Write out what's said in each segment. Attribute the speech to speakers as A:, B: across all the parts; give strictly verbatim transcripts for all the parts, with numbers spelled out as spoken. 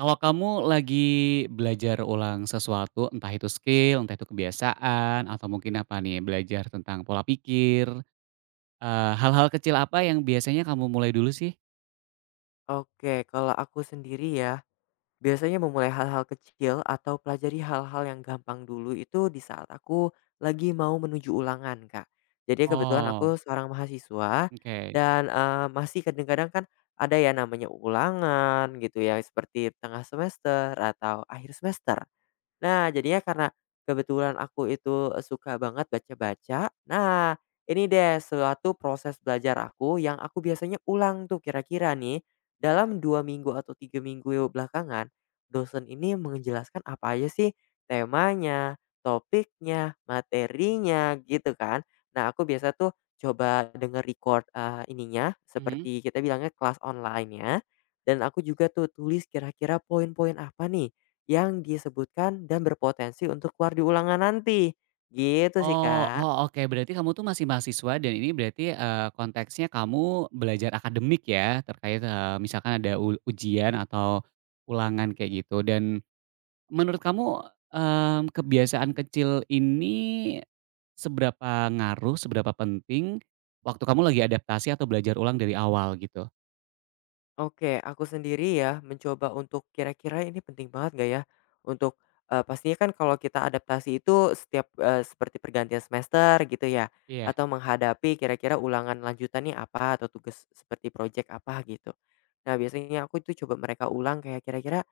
A: Kalau kamu lagi belajar ulang sesuatu, entah itu skill, entah itu kebiasaan, atau mungkin apa nih, belajar tentang pola pikir, eee, hal-hal kecil apa yang biasanya kamu mulai dulu sih?
B: Oke, kalau aku sendiri ya, biasanya memulai hal-hal kecil atau pelajari hal-hal yang gampang dulu itu di saat aku lagi mau menuju ulangan, Kak. Jadi kebetulan
A: Oh,
B: aku seorang mahasiswa
A: oke.
B: dan eh, masih kadang-kadang kan ada ya namanya ulangan gitu ya, seperti tengah semester atau akhir semester. Nah, jadinya karena kebetulan aku itu, eee, suka banget baca-baca. Nah ini deh suatu proses belajar aku yang aku biasanya ulang tuh kira-kira nih, dalam dua minggu atau tiga minggu belakangan, dosen ini menjelaskan apa aja sih temanya, topiknya, materinya, gitu kan. Nah, aku biasa tuh coba denger record, eee, ininya,
A: Mhm.
B: seperti kita bilangnya kelas online-nya, dan aku juga tuh tulis kira-kira poin-poin apa nih yang disebutkan dan berpotensi untuk keluar di ulangan nanti. Gitu sih,
A: Oh
B: Kak.
A: oh, oke, berarti kamu tuh masih mahasiswa dan ini berarti, eee, konteksnya kamu belajar akademik ya, terkait, eee, misalkan ada u ujian atau ulangan kayak gitu dan menurut kamu, mmm, kebiasaan kecil ini seberapa ngaruh, seberapa penting waktu kamu lagi adaptasi atau belajar ulang dari awal gitu?
B: Oke, aku sendiri ya mencoba untuk kira-kira ini penting banget gak ya? Untuk, eee, pastinya kan kalau kita adaptasi itu setiap, eee, seperti pergantian semester gitu ya,
A: Iya.
B: atau menghadapi kira-kira ulangan lanjutannya apa atau tugas seperti projek apa gitu. Nah, biasanya aku itu coba mereka ulang kayak kira-kira,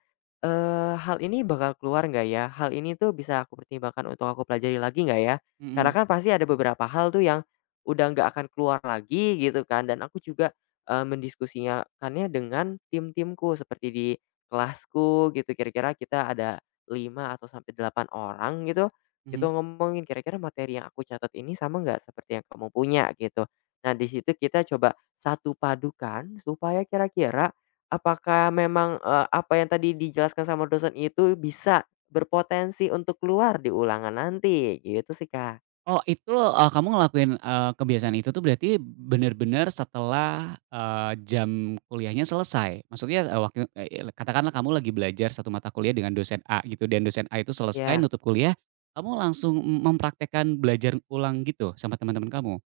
B: eee, hal ini bakal keluar nggak ya? Hal ini tuh bisa aku pertimbangkan untuk aku pelajari lagi nggak ya? Karena
A: Mhm,
B: kan pasti ada beberapa hal tuh yang udah nggak akan keluar lagi gitu kan, dan aku juga Eee, mendiskusiakannya dengan tim-timku seperti di kelasku gitu. Kira-kira kita ada lima atau sampai delapan orang gitu, itu
A: mhm.
B: ngomongin kira-kira materi yang aku catat ini sama nggak seperti yang kamu punya gitu. Nah di situ kita coba satu padukan supaya kira-kira apakah memang, eee, apa yang tadi dijelaskan sama dosen itu bisa berpotensi untuk keluar di ulangan nanti, gitu sih Kak,
A: Oh itu, eee, kamu ngelakuin, eee, kebiasaan itu tuh berarti benar-benar setelah, eee, jam kuliahnya selesai? Maksudnya, eee, waktu eee, katakanlah kamu lagi belajar satu mata kuliah dengan dosen A gitu dan dosen A itu selesai
B: iya.
A: nutup kuliah, kamu langsung mempraktekkan belajar ulang gitu sama teman-teman kamu?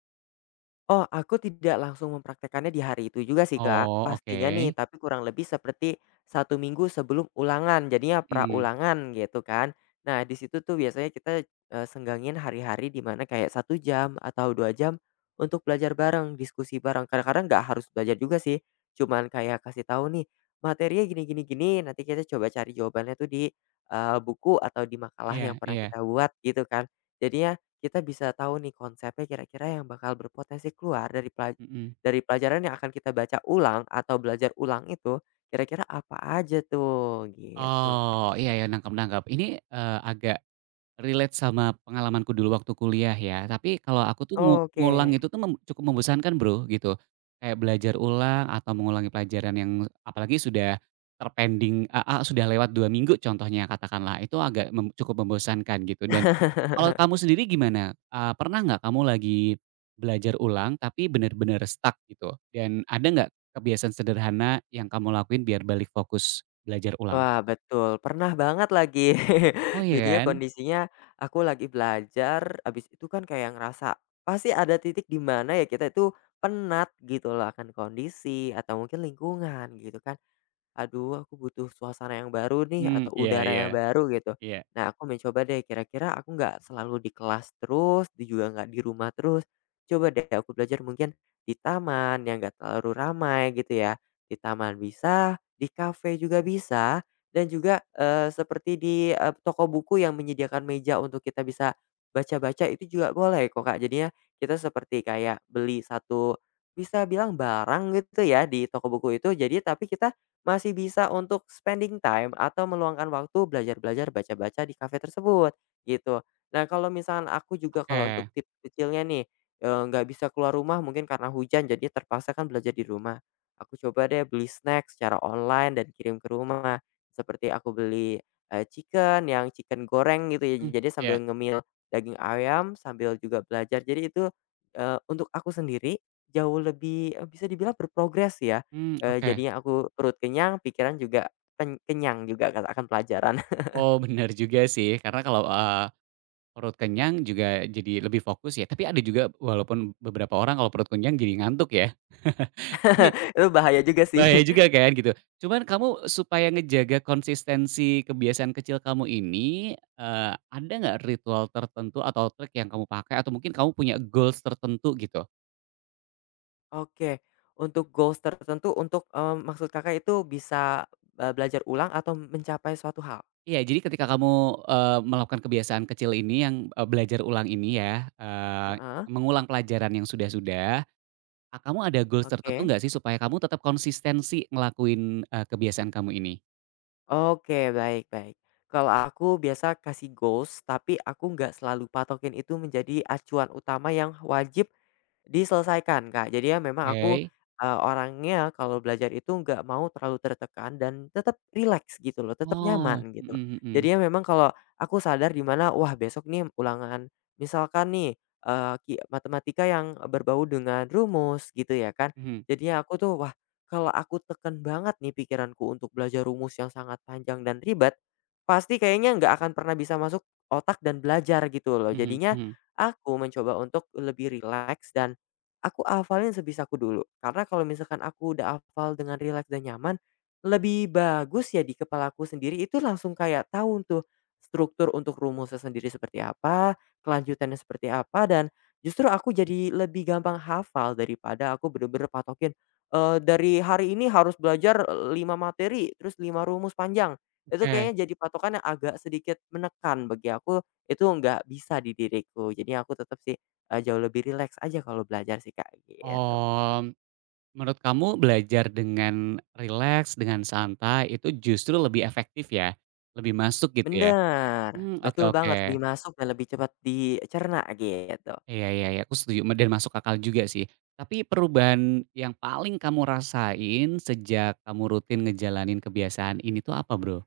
B: Oh, aku tidak langsung mempraktekkannya di hari itu juga sih, Kak,
A: Oh, oke.
B: pastinya nih, tapi kurang lebih seperti satu minggu sebelum ulangan, jadinya
A: Mmm,
B: pra-ulangan gitu kan. Nah, di situ tuh biasanya kita, eee, senggangin hari-hari di mana kayak satu jam atau dua jam untuk belajar bareng, diskusi bareng. Kadang-kadang nggak harus belajar juga sih, cuman kayak kasih tahu nih, materinya gini gini gini, nanti kita coba cari jawabannya tuh di, eee, buku atau di makalah
A: iya
B: yang pernah
A: iya,
B: kita buat gitu kan. Jadinya kita bisa tahu nih konsepnya kira-kira yang bakal berpotensi keluar dari pelaj
A: mhm.
B: dari pelajaran yang akan kita baca ulang atau belajar ulang itu, kira-kira apa aja tuh, gitu.
A: Oh, iya iya, nangkep nangkep. Ini, eee, agak relate sama pengalamanku dulu waktu kuliah ya, tapi kalau aku tuh ngu
B: Oke.
A: ngulang itu tuh mem cukup membosankan Bro, gitu. Kayak belajar ulang atau mengulangi pelajaran yang apalagi sudah terpending heeh, sudah lewat dua minggu contohnya katakanlah, itu agak mem cukup membosankan gitu dan kalau kamu sendiri gimana? Eee, pernah nggak kamu lagi belajar ulang tapi benar-benar stuck gitu? Dan ada nggak kebiasaan sederhana yang kamu lakuin biar balik fokus belajar ulang?
B: Wah, betul, pernah banget lagi.
A: Oh iya
B: Jadinya
A: kan?
B: kondisinya aku lagi belajar, abis itu kan kayak ngerasa pasti ada titik di mana ya kita itu penat gitu loh akan kondisi atau mungkin lingkungan gitu kan. Aduh, aku butuh suasana yang baru nih
A: Mmm,
B: atau
A: iya
B: udara
A: iya,
B: yang baru gitu.
A: iya.
B: Nah aku mencoba deh kira-kira aku nggak selalu di kelas terus, di juga nggak di rumah terus. Coba deh aku belajar mungkin di taman yang nggak terlalu ramai gitu ya. Di taman bisa, di kafe juga bisa, dan juga, eee, seperti di, eee, toko buku yang menyediakan meja untuk kita bisa baca-baca, itu juga boleh kok, Kak. Jadinya kita seperti kayak beli satu bisa bilang barang gitu ya di toko buku itu, jadi tapi kita masih bisa untuk spending time atau meluangkan waktu belajar-belajar, baca-baca di kafe tersebut, gitu. Nah, kalau misalkan aku juga kalau untuk
A: Oke.
B: tips kecilnya nih, eee, nggak bisa keluar rumah mungkin karena hujan jadi terpaksa kan belajar di rumah. Aku coba deh beli snack secara online dan kirim ke rumah. Seperti aku beli, eee, chicken yang chicken goreng gitu ya,
A: Mmm,
B: jadi
A: iya,
B: sambil ngemil daging ayam sambil juga belajar. Jadi itu, eee, untuk aku sendiri jauh lebih, eee, bisa dibilang berprogres ya.
A: mmm,
B: Eee,
A: oke.
B: jadinya aku perut kenyang, pikiran juga pen kenyang juga katakan pelajaran.
A: Oh, bener juga sih karena kalau, eee, perut kenyang juga jadi lebih fokus ya, tapi ada juga walaupun beberapa orang kalau perut kenyang jadi ngantuk ya, tapi
B: Itu bahaya juga sih.
A: bahaya juga kan gitu. Cuman kamu supaya ngejaga konsistensi kebiasaan kecil kamu ini, eee, ada nggak ritual tertentu atau trik yang kamu pakai atau mungkin kamu punya goals tertentu gitu?
B: Oke, untuk goals tertentu untuk, eee, maksud Kakak itu bisa, eee, belajar ulang atau mencapai suatu hal?
A: Iya, jadi ketika kamu, eee, melakukan kebiasaan kecil ini yang, eee, belajar ulang ini ya, eee,
B: Heeh,
A: mengulang pelajaran yang sudah-sudah. Ah, kamu ada goals tertentu
B: oke.
A: nggak sih supaya kamu tetap konsistensi ngelakuin, eee, kebiasaan kamu ini?
B: Oke, baik baik. Kalau aku biasa kasih goals, tapi aku nggak selalu patokin itu menjadi acuan utama yang wajib diselesaikan, Kak. Jadi ya memang aku,
A: Oke.
B: eee, orangnya kalau belajar itu nggak mau terlalu tertekan dan tetap rileks gitu loh, tetap
A: Oh,
B: nyaman gitu.
A: mhm mhm.
B: Jadi ya memang kalau aku sadar di mana, wah besok nih ulangan misalkan nih, eee, ki matematika yang berbau dengan rumus gitu ya kan.
A: Mhm
B: Jadinya aku tuh, wah, kalau aku tekan banget nih pikiranku untuk belajar rumus yang sangat panjang dan ribet, pasti kayaknya nggak akan pernah bisa masuk otak dan belajar gitu loh.
A: mhm
B: Jadinya
A: mhm.
B: aku mencoba untuk lebih rileks dan aku hafalin sebisaku dulu, karena kalau misalkan aku udah hafal dengan rileks dan nyaman, lebih bagus ya di kepalaku sendiri itu langsung kayak tahu tuh struktur untuk rumusnya sendiri seperti apa, kelanjutannya seperti apa, dan justru aku jadi lebih gampang hafal daripada aku bener-bener patokin, eee, dari hari ini harus belajar lima materi, terus lima rumus panjang. Itu
A: Oke.
B: kayaknya jadi patokan yang agak sedikit menekan bagi aku, itu nggak bisa di diriku. Jadi aku tetap sih Eee, jauh lebih rileks aja kalau belajar sih, Kak, gitu.
A: Oh. Menurut kamu belajar dengan rileks, dengan santai itu justru lebih efektif ya? Lebih masuk gitu ya?
B: Bener,
A: Mmm, oke
B: betul
A: oke.
B: banget, lebih masuk dan lebih cepat dicerna gitu.
A: Iya iya iya, aku setuju me dan masuk akal juga sih. Tapi perubahan yang paling kamu rasain sejak kamu rutin ngejalanin kebiasaan ini tuh apa, Bro?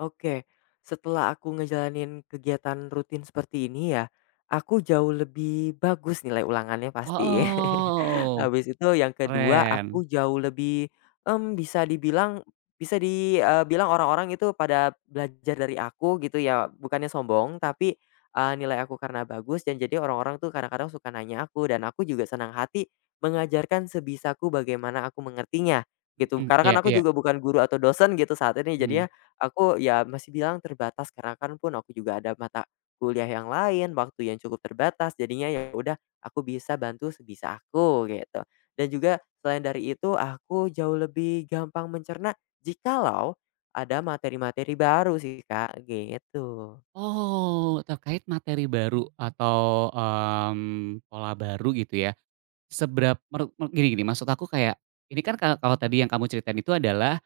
B: Oke, setelah aku ngejalanin kegiatan rutin seperti ini ya, aku jauh lebih bagus nilai ulangannya pasti.
A: Oh.
B: Habis itu yang kedua, aku
A: Keren,
B: jauh lebih, mmm, bisa dibilang bisa dibilang orang-orang itu pada belajar dari aku gitu ya, bukannya sombong, tapi, eee, nilai aku karena bagus dan jadi orang-orang tuh kadang-kadang suka nanya aku, dan aku juga senang hati mengajarkan sebisaku bagaimana aku mengertinya, gitu.
A: mhm,
B: Karena
A: iya
B: kan aku
A: iya,
B: juga bukan guru atau dosen gitu saat ini,
A: mhm.
B: jadinya aku ya masih bilang terbatas karena kan pun aku juga ada mata kuliah yang lain, waktu yang cukup terbatas, jadinya ya udah aku bisa bantu sebisa aku gitu. Dan juga selain dari itu aku jauh lebih gampang mencerna jikalau ada materi-materi baru sih Kak, gitu.
A: Oh, terkait materi baru atau, mmm, pola baru gitu ya, seberap meru me gini gini, maksud aku kayak, ini kan ka kalau tadi yang kamu ceritain itu adalah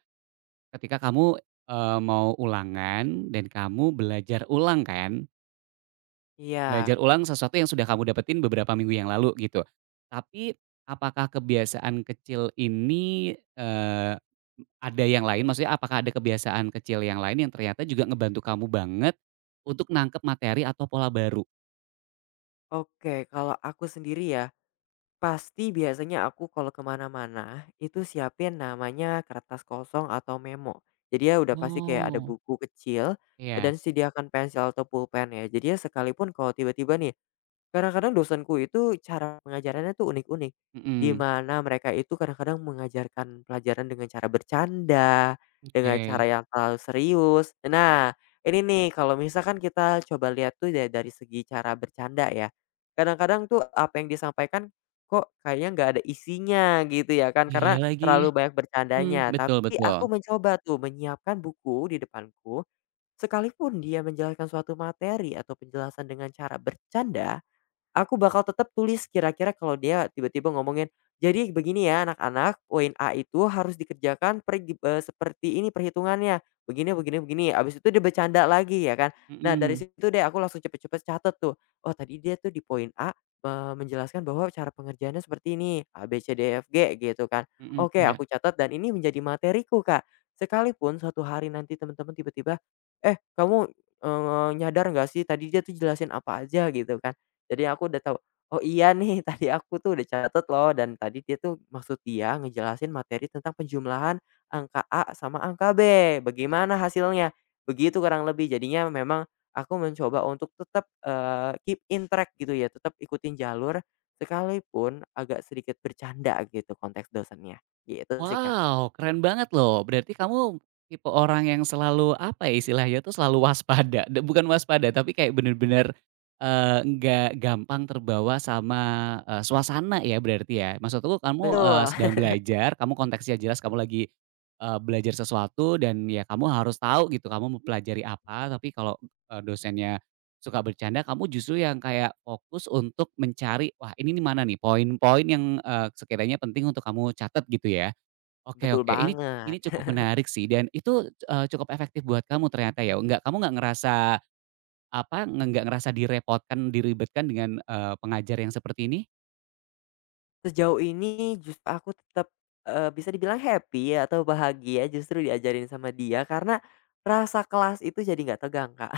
A: ketika kamu, eee, mau ulangan dan kamu belajar ulang kan?
B: Iya.
A: Belajar ulang sesuatu yang sudah kamu dapetin beberapa minggu yang lalu gitu. Tapi apakah kebiasaan kecil ini, eee, ada yang lain? Maksudnya apakah ada kebiasaan kecil yang lain yang ternyata juga ngebantu kamu banget untuk nangkep materi atau pola baru?
B: Oke, kalau aku sendiri ya, pasti biasanya aku kalau kemana-mana, itu siapin namanya kertas kosong atau memo. Jadi ya udah pasti kayak ada
A: Oh,
B: buku kecil, eee,
A: iya,
B: dan sediakan pensil atau pulpen ya. Jadi ya sekalipun kalau tiba-tiba nih, kadang-kadang dosenku itu cara pengajarannya tuh unik-unik, di
A: mhm,
B: mana mereka itu kadang-kadang mengajarkan pelajaran dengan cara bercanda, dengan cara
A: oke.
B: yang terlalu serius. Nah, ini nih kalau misalkan kita coba lihat tuh da dari segi cara bercanda ya, kadang-kadang tuh apa yang disampaikan kok kayaknya nggak ada isinya gitu ya kan,
A: Iya
B: karena
A: lagi,
B: terlalu banyak
A: mhm,
B: bercandanya.
A: betul
B: Tapi
A: betul,
B: aku mencoba tuh menyiapkan buku di depanku, sekalipun dia menjelaskan suatu materi atau penjelasan dengan cara bercanda. Aku bakal tetap tulis kira-kira kalau dia tiba-tiba ngomongin, "Jadi begini ya anak-anak, poin A itu harus dikerjakan pergi eee, seperti ini perhitungannya, begini begini begini." Abis itu dia bercanda lagi ya kan. Nah dari
A: mhm
B: situ deh aku langsung cepet-cepet catet tuh, "Oh tadi dia tuh di poin A, eee, menjelaskan bahwa cara pengerjaannya seperti ini, A, B, C, D, E, F, G," gitu kan.
A: mhm,
B: Oke
A: iya.
B: aku catat dan ini menjadi materiku, Kak. Sekalipun suatu hari nanti teman-teman tiba-tiba, "Eh kamu, eee, nyadar nggak sih tadi dia tuh jelasin apa aja?" Gitu kan. Jadi aku udah tahu, "Oh iya nih tadi aku tuh udah catat loh, dan tadi dia tuh maksud dia ngejelasin materi tentang penjumlahan angka A sama angka B, bagaimana hasilnya?" Begitu kurang lebih. Jadinya memang aku mencoba untuk tetap, eee, keep in track gitu ya, tetap ikutin jalur sekalipun agak sedikit bercanda gitu konteks dosennya, gitu sih, Kak.
A: Wow, keren banget loh. Berarti kamu tipe orang yang selalu, apa ya istilahnya tuh, selalu waspada. Da bukan waspada, tapi kayak bener-bener, eee, nggak gampang terbawa sama, eee, suasana ya berarti ya? Maksudku kamu, eee,
B: Betul,
A: sedang belajar, kamu konteksnya jelas kamu lagi, eee, belajar sesuatu dan ya kamu harus tahu gitu kamu mempelajari apa, tapi kalau, eee, dosennya suka bercanda, kamu justru yang kayak fokus untuk mencari, "Wah ini nih mana nih poin-poin yang, eee, sekiranya penting untuk kamu catat," gitu ya? Oke
B: betul
A: oke, ini
B: banget.
A: ini cukup menarik sih dan itu, eee, cukup efektif buat kamu ternyata ya? Enggak kamu nggak ngerasa apa, nggak ngerasa direpotkan, diribetkan dengan, eee, pengajar yang seperti ini?
B: Sejauh ini justru aku tetap, eee, bisa dibilang happy atau bahagia justru diajarin sama dia karena rasa kelas itu jadi nggak tegang, Kak.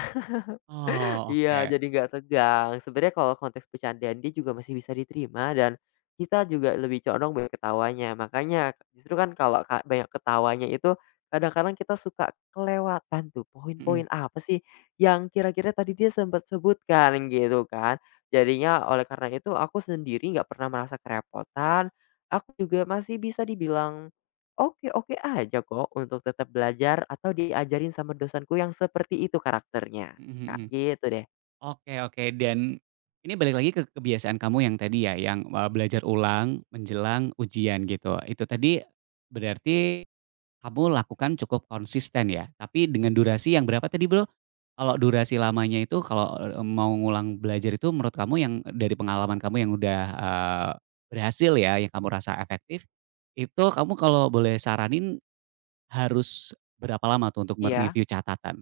A: Oh
B: Iya,
A: oke,
B: jadi nggak tegang. Sebenarnya kalau konteks bercandaan dia juga masih bisa diterima, dan kita juga lebih condong banyak ketawanya. Makanya justru kan kalau ka banyak ketawanya itu kadang-kadang kita suka kelewatan tuh
A: mhm
B: poin-poin apa sih yang kira-kira tadi dia sempat sebutkan gitu kan. Jadinya oleh karena itu aku sendiri nggak pernah merasa kerepotan, aku juga masih bisa dibilang oke-oke aja kok untuk tetap belajar atau diajarin sama dosenku yang seperti itu karakternya.
A: mhm mhm.
B: Kak, gitu deh.
A: Oke oke dan ini balik lagi ke kebiasaan kamu yang tadi ya, yang, eee, belajar ulang menjelang ujian gitu. Itu tadi berarti kamu lakukan cukup konsisten ya? Tapi dengan durasi yang berapa tadi, Bro? Kalau durasi lamanya itu kalau, eee, mau ngulang belajar itu menurut kamu yang dari pengalaman kamu yang udah, eee, berhasil ya, yang kamu rasa efektif, itu kamu kalau boleh saranin harus berapa lama tuh untuk
B: Iya.
A: me-review catatan?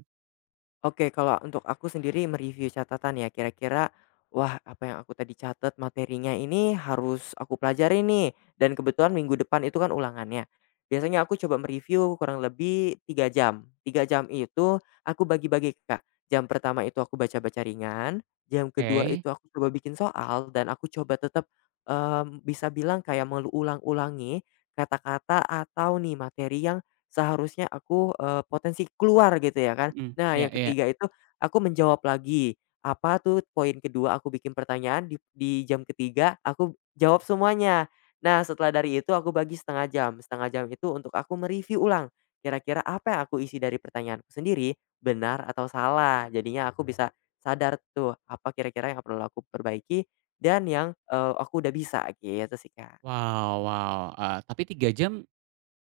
B: Oke, kalau untuk aku sendiri mereview catatan ya, kira-kira, wah apa yang aku tadi catat materinya ini harus aku pelajari nih, dan kebetulan minggu depan itu kan ulangannya. Biasanya aku coba mereview kurang lebih tiga jam. Tiga jam itu aku bagi-bagi, Kak. Jam pertama itu aku baca-baca ringan, jam kedua
A: Oke.
B: itu aku coba bikin soal, dan aku coba tetap, mmm, bisa bilang kayak mengulang-ulangi kata-kata atau nih materi yang seharusnya aku, eee, potensi keluar gitu ya kan.
A: Mhm,
B: Nah,
A: iya
B: yang
A: iya.
B: ketiga itu aku menjawab lagi, apa tuh poin kedua aku bikin pertanyaan, di di jam ketiga aku jawab semuanya. Nah, setelah dari itu aku bagi setengah jam, setengah jam itu untuk aku mereview ulang, kira-kira apa yang aku isi dari pertanyaanku sendiri benar atau salah. Jadinya aku bisa sadar tuh apa kira-kira yang perlu aku perbaiki dan yang, eee, aku udah bisa gitu sih, Kak.
A: Wow wow, eee, tapi tiga jam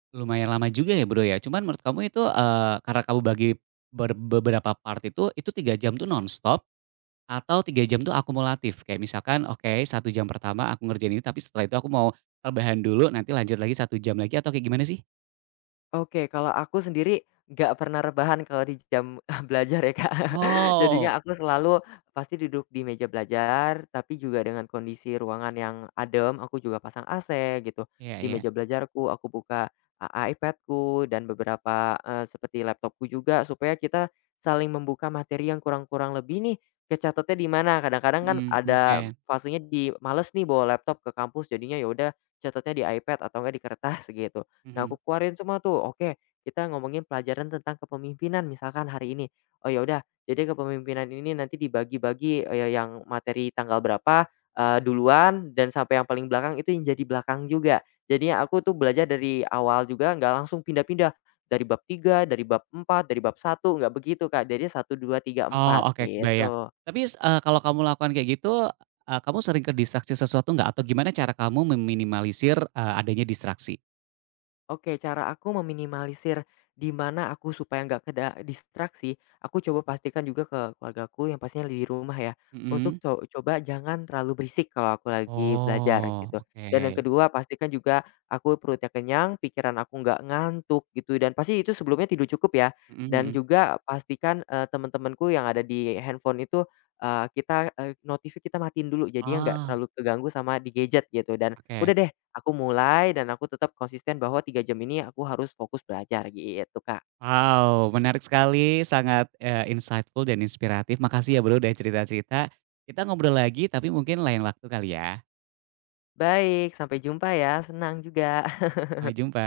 A: lumayan lama juga ya, Bro, ya. Cuman menurut kamu itu, eee, karena kamu bagi ber beberapa part itu, itu tiga jam tuh nonstop? Atau tiga jam tuh akumulatif, kayak misalkan, oke satu jam pertama aku ngerjain ini, tapi setelah itu aku mau rebahan dulu, nanti lanjut lagi satu jam lagi atau kayak gimana sih?
B: Oke, kalau aku sendiri nggak pernah rebahan kalau di jam belajar ya, Kak.
A: Oh,
B: Jadinya aku selalu pasti duduk di meja belajar, tapi juga dengan kondisi ruangan yang adem, aku juga pasang A C gitu.
A: iya
B: Di
A: iya,
B: meja belajarku aku buka, eee, ipad dan beberapa, eee, seperti laptopku juga supaya kita saling membuka materi yang kurang-kurang lebih nih, kecatatnya di mana. Kadang-kadang kan
A: mhm, oke,
B: ada fasenya di males nih bawa laptop ke kampus, jadinya ya udah catatnya di iPad atau enggak di kertas gitu. Nah,
A: mhm.
B: aku keluarin semua tuh, oke, kita ngomongin pelajaran tentang kepemimpinan misalkan hari ini. Oh, ya udah, jadi kepemimpinan ini nanti dibagi-bagi, eee, yang materi tanggal berapa, eee, duluan dan sampai yang paling belakang itu yang jadi belakang juga. Jadi aku tuh belajar dari awal juga, nggak langsung pindah-pindah dari bab tiga, dari bab empat, dari bab satu, nggak begitu, Kak. Jadi satu dua tiga empat
A: Oh, oke kebayang.
B: gitu.
A: Tapi s eee, kalau kamu lakukan kayak gitu, eee, kamu sering ke distraksi sesuatu nggak? Atau gimana cara kamu meminimalisir, eee, adanya distraksi?
B: Oke, cara aku meminimalisir di mana aku supaya nggak keda distraksi, aku coba pastikan juga ke keluargaku yang pastinya di rumah ya, untuk
A: Mhm.
B: co coba jangan terlalu berisik kalau aku lagi belajar
A: Oh,
B: gitu. Dan yang
A: oke.
B: kedua pastikan juga aku perutnya kenyang, pikiran aku nggak ngantuk gitu, dan pasti itu sebelumnya tidur cukup ya.
A: Mhm
B: Dan
A: mhm.
B: juga pastikan, eee, teman-temanku yang ada di handphone itu, eee, kita, eee, notifnya kita matiin dulu jadinya nggak
A: Oh,
B: terlalu keganggu sama di gadget gitu, dan
A: oke.
B: udah deh aku mulai dan aku tetap konsisten bahwa tiga jam ini aku harus fokus belajar gitu, Kak.
A: Wow, menarik sekali, sangat, eee, insightful dan inspiratif. Makasih ya Bro udah cerita-cerita. Kita ngobrol lagi tapi mungkin lain waktu kali ya.
B: Baik, sampai jumpa ya, senang juga.
A: Sampai jumpa.